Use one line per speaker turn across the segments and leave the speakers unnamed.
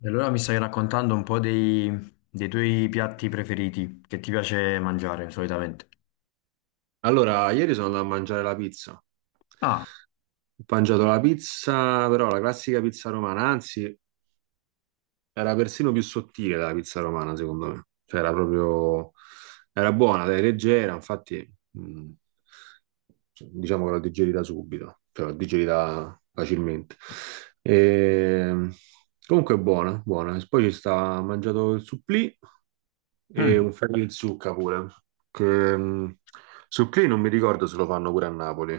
E allora mi stai raccontando un po' dei, dei tuoi piatti preferiti che ti piace mangiare solitamente.
Allora, ieri sono andato a mangiare la pizza.
Ah,
Ho mangiato la pizza, però la classica pizza romana, anzi, era persino più sottile della pizza romana, secondo me. Cioè, era proprio. Era buona, dai, leggera, infatti, diciamo che l'ho digerita subito, cioè l'ho digerita facilmente. E... Comunque è buona, buona. E poi ci sta, ho mangiato il supplì e
mm.
un ferro in zucca pure, che, mh, su Play non mi ricordo se lo fanno pure a Napoli.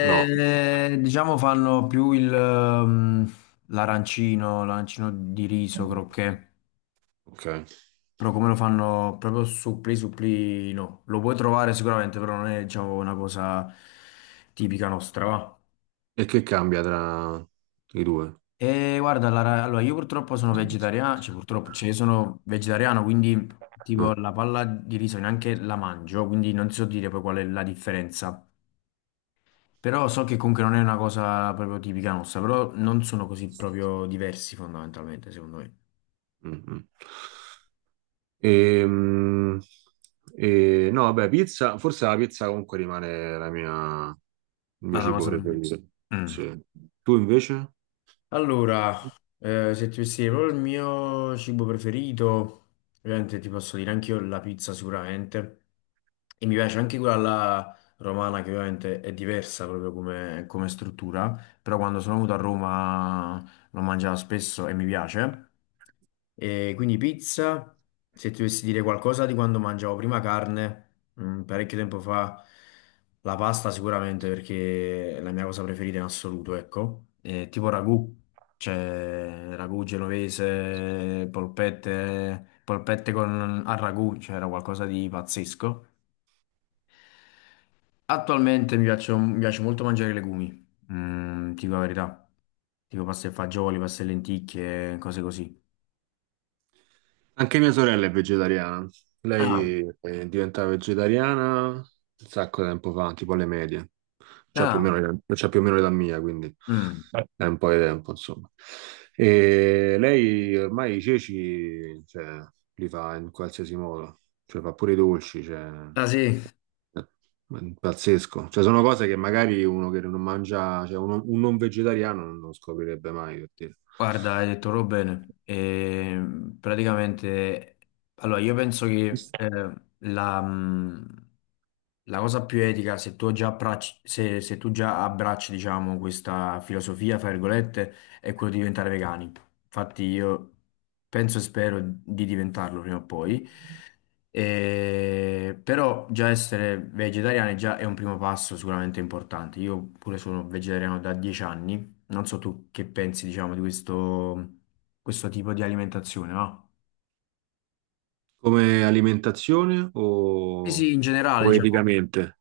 No,
Diciamo fanno più il, mm, l'arancino, l'arancino di riso, croquet,
ok.
però come lo fanno proprio supplì supplì no. Lo puoi trovare sicuramente, però non è diciamo una cosa tipica nostra, va.
E che cambia tra i due?
E guarda, allora io purtroppo sono vegetariano, cioè purtroppo, cioè io sono vegetariano, quindi tipo
Ah,
la palla di riso neanche la mangio, quindi non so dire poi qual è la differenza. Però so che comunque non è una cosa proprio tipica nostra, però non sono così proprio diversi fondamentalmente, secondo me.
mm, mm. E, no, vabbè, pizza, forse la pizza comunque rimane la mia, il mio
Ma la
cibo
cosa per me.
preferito. Sì. Tu invece?
Allora, se ti dovessi dire proprio il mio cibo preferito, ovviamente ti posso dire anche io la pizza sicuramente. E mi piace anche quella alla romana che ovviamente è diversa proprio come, come struttura, però quando sono venuto a Roma l'ho mangiata spesso e mi piace. E quindi pizza, se ti dovessi dire qualcosa di quando mangiavo prima carne mm, parecchio tempo fa la pasta sicuramente perché è la mia cosa preferita in assoluto, ecco. Tipo ragù, cioè ragù genovese, polpette, polpette con, al ragù, cioè era qualcosa di pazzesco. Attualmente mi piace molto mangiare i legumi, mm, ti dico la verità, tipo pasta e fagioli, pasta e lenticchie, cose così.
Anche mia sorella è vegetariana.
Ah,
Lei è diventata vegetariana un sacco di tempo fa, tipo alle medie. C'ha più o meno,
ah,
c'ha più o meno l'età mia, quindi
mm.
è un po' di tempo, insomma. E lei ormai i ceci, cioè, li fa in qualsiasi modo. Cioè, fa pure i dolci, cioè,
Ah sì,
è pazzesco. Cioè, sono cose che magari uno che non mangia, cioè, un non vegetariano non lo scoprirebbe mai, per dire.
guarda, hai detto proprio bene. Praticamente, allora io penso che la, la cosa più etica, se tu già abbracci, se tu già abbracci, diciamo, questa filosofia, fra virgolette, è quello di diventare vegani. Infatti io penso e spero di diventarlo prima o poi. Però già essere vegetariani già è un primo passo sicuramente importante. Io pure sono vegetariano da 10 anni, non so tu che pensi, diciamo, di questo, questo tipo di alimentazione, no?
Come alimentazione
Sì,
o,
sì, in generale,
o
diciamo,
eticamente?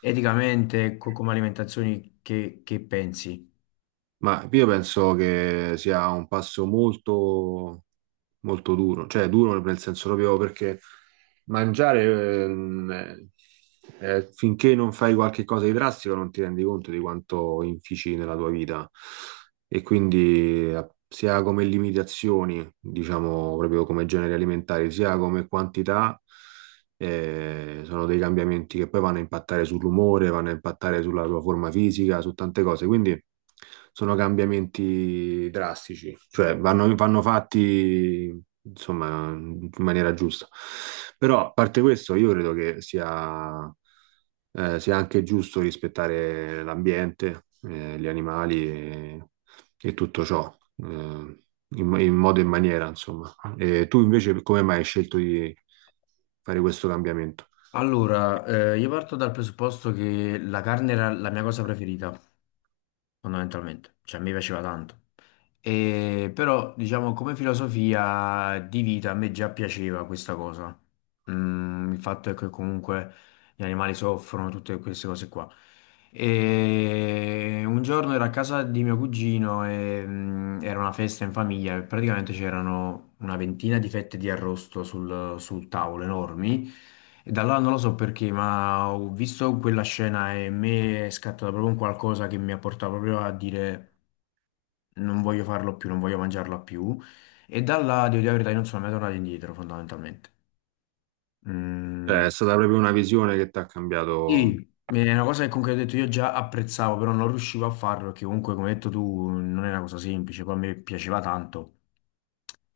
eticamente, come alimentazioni, che pensi?
Ma io penso che sia un passo molto, molto duro, cioè duro nel senso proprio perché mangiare, ehm, finché non fai qualche cosa di drastico non ti rendi conto di quanto infici nella tua vita. E quindi, sia come limitazioni, diciamo proprio come generi alimentari, sia come quantità, sono dei cambiamenti che poi vanno a impattare sull'umore, vanno a impattare sulla tua forma fisica, su tante cose. Quindi sono cambiamenti drastici, cioè vanno fatti insomma in maniera giusta. Però a parte questo, io credo che sia anche giusto rispettare l'ambiente, gli animali e tutto ciò, eh, in, in modo e in maniera, insomma. E tu invece come mai hai scelto di fare questo cambiamento?
Allora, io parto dal presupposto che la carne era la mia cosa preferita, fondamentalmente, cioè a me piaceva tanto. E, però, diciamo, come filosofia di vita a me già piaceva questa cosa. Mm, il fatto è che comunque gli animali soffrono, tutte queste cose qua. E un giorno ero a casa di mio cugino e mm, era una festa in famiglia e praticamente c'erano una ventina di fette di arrosto sul, sul tavolo enormi. E da allora non lo so perché, ma ho visto quella scena e in me è scattato proprio un qualcosa che mi ha portato proprio a dire non voglio farlo più, non voglio mangiarla più. E da là, devo dire la verità, io non sono mai tornato indietro, fondamentalmente. Mm.
Cioè, è stata proprio una visione che ti ha
Sì,
cambiato.
è una cosa che comunque ho detto io già apprezzavo, però non riuscivo a farlo perché comunque, come hai detto tu, non è una cosa semplice, poi a me piaceva tanto,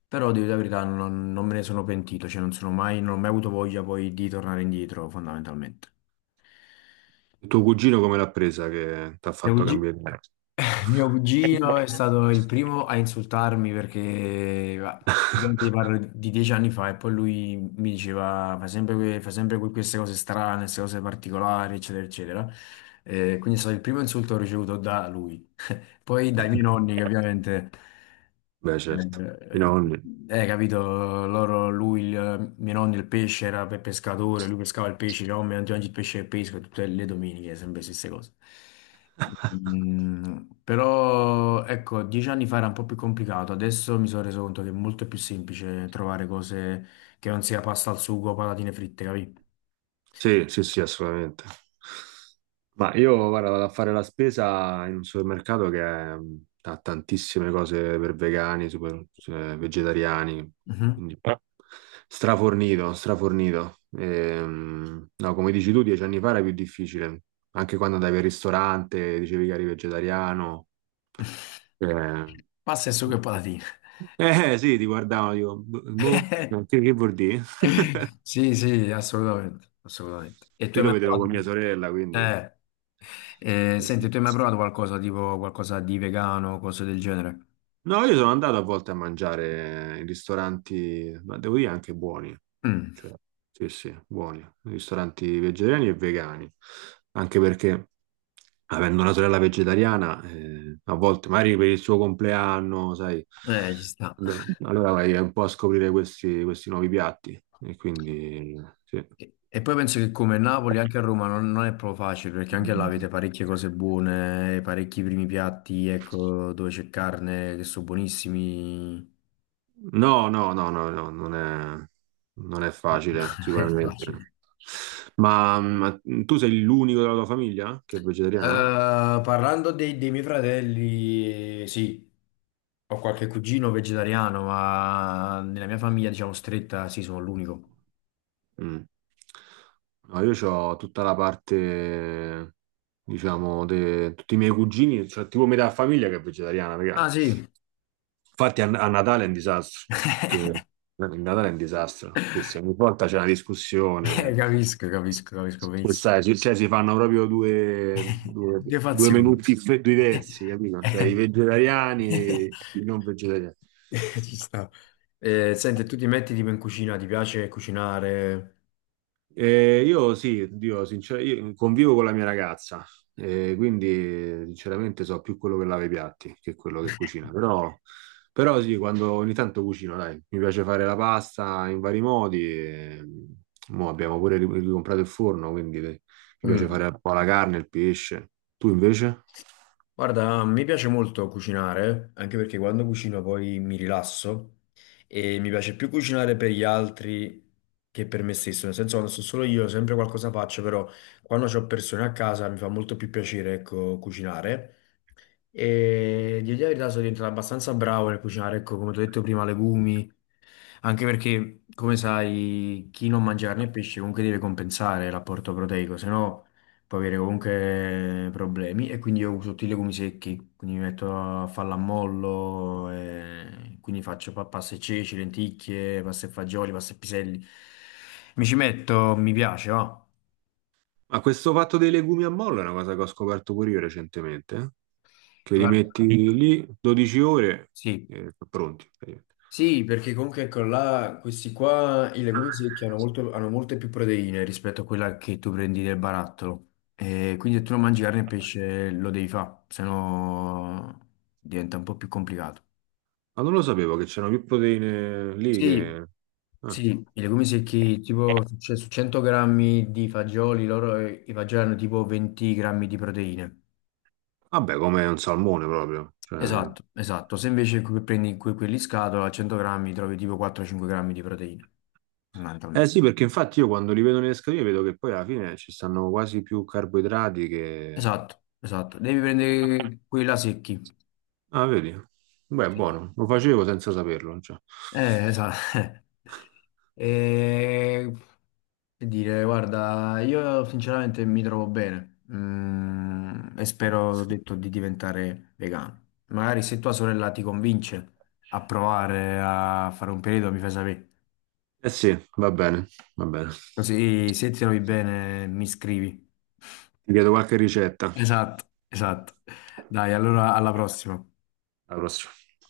però devo dire la verità, non me ne sono pentito, cioè non sono mai, non ho mai avuto voglia poi di tornare indietro, fondamentalmente.
Il tuo cugino come l'ha presa che ti ha
Mio
fatto
cugi-
cambiare idea?
mio cugino è stato il primo a insultarmi perché, va, ovviamente parlo di dieci anni fa e poi lui mi diceva, fai sempre, fai sempre queste cose strane, queste cose particolari, eccetera, eccetera. Quindi è stato il primo insulto che ho ricevuto da lui. Poi dai miei nonni che ovviamente,
Beh, certo, i
eh,
nonni.
capito, loro, lui, il, mio nonno il pesce era per pescatore, lui pescava il pesce, no, non ti mangi il pesce che pesco, tutte le domeniche, sempre le stesse cose. Mm, però, ecco, dieci anni fa era un po' più complicato, adesso mi sono reso conto che è molto più semplice trovare cose che non sia pasta al sugo o patatine fritte, capito?
Sì, sì, sì, assolutamente. Ma io, guarda, vado a fare la spesa in un supermercato ha tantissime cose per vegani, super, cioè, vegetariani,
Mhm.
quindi, strafornito, strafornito. No, come dici tu, 10 anni fa era più difficile, anche quando andavi al ristorante, dicevi che eri vegetariano. Eh,
Pasta e sugo e patatine.
eh, sì, ti guardavano, dico, boh, boh, che vuol dire?
Sì, sì, assolutamente, assolutamente. E tu
Io
hai
lo
mai
vedevo
provato?
con mia sorella, quindi.
Eh,
Eh
senti,
sì.
tu hai mai provato qualcosa tipo qualcosa di vegano, cose del genere?
No, io sono andato a volte a mangiare in ristoranti, ma devo dire anche buoni,
Mm,
cioè, sì, sì, buoni, ristoranti vegetariani e vegani, anche perché avendo una sorella vegetariana, a volte magari per il suo compleanno, sai,
ci sta.
no, allora vai un po' a scoprire questi nuovi piatti, e quindi sì.
E poi penso che come Napoli, anche a Roma non, non è proprio facile, perché anche là avete parecchie cose buone, parecchi primi piatti, ecco, dove c'è carne che sono buonissimi.
No, no, no, no, no, non è
Non
facile,
è
sicuramente.
facile.
Ma tu sei l'unico della tua famiglia che è vegetariano?
Parlando dei, dei miei fratelli, sì. Ho qualche cugino vegetariano, ma nella mia famiglia, diciamo, stretta, sì, sono l'unico.
Mm. No, io ho tutta la parte, diciamo, tutti i miei cugini, cioè tipo metà famiglia che è vegetariana, raga.
Ah, sì,
Infatti a Natale è un disastro, che, eh, il Natale è un disastro, sì, sì, ogni volta c'è una
eh,
discussione.
capisco, capisco, capisco benissimo.
Questa è, cioè, si fanno proprio due, due,
Due
due menù
fazioni.
diversi, capito? Cioè i vegetariani e i non vegetariani.
Ci sta. Senti, tu ti metti tipo in cucina, ti piace cucinare?
Io sì, Dio, sinceramente, io convivo con la mia ragazza, quindi, sinceramente so più quello che lava i piatti che quello che cucina, però, sì, quando ogni tanto cucino, dai, mi piace fare la pasta in vari modi, e, mo abbiamo pure ricomprato il forno, quindi, mi piace
Mm.
fare un po' la carne, il pesce. Tu invece?
Guarda, mi piace molto cucinare, anche perché quando cucino poi mi rilasso. E mi piace più cucinare per gli altri che per me stesso, nel senso quando sto solo io sempre qualcosa faccio, però quando ho persone a casa mi fa molto più piacere, ecco, cucinare. E di dire la verità sono diventato abbastanza bravo nel cucinare, ecco, come ti ho detto prima, legumi, anche perché, come sai, chi non mangia carne e pesce comunque deve compensare l'apporto proteico, se no può avere comunque problemi. E quindi io uso tutti i legumi secchi, quindi mi metto a fallammollo, e quindi faccio pasta e ceci, lenticchie, pasta e fagioli, pasta e piselli. Mi ci metto, mi piace, va.
Ma questo fatto dei legumi a mollo è una cosa che ho scoperto pure io recentemente, eh. Che li metti
Guarda,
Sì. lì 12 ore
sì.
e sono pronti. Praticamente.
Sì, perché comunque ecco là, questi qua, i legumi secchi hanno, hanno molte più proteine rispetto a quella che tu prendi del barattolo. E quindi se tu non mangi carne e pesce lo devi fare, sennò diventa un po' più complicato.
Ma non lo sapevo che c'erano più proteine lì,
Sì,
eh.
sì, i legumi secchi, tipo su 100 grammi di fagioli, loro, i fagioli hanno tipo 20 grammi di proteine.
Vabbè, come un salmone proprio, cioè.
Esatto, esatto. Se invece prendi quelli in scatola, a 100 grammi trovi tipo 4-5 grammi di proteine,
Eh
fondamentalmente.
sì, perché infatti io quando li vedo nelle scatole vedo che poi alla fine ci stanno quasi più carboidrati.
Esatto, esatto. Devi prendere quelli là secchi.
Ah, vedi? Beh,
Sì.
buono, lo facevo senza saperlo, cioè.
Esatto. E che dire, guarda, io sinceramente mi trovo bene. Mm, e spero, ho detto, di diventare vegano. Magari se tua sorella ti convince a provare a fare un periodo, mi fai sapere.
Eh sì, va bene, va bene.
Così se ti trovi bene, mi scrivi.
Ti chiedo qualche ricetta.
Esatto, esatto. Dai, allora alla prossima.
Alla prossima.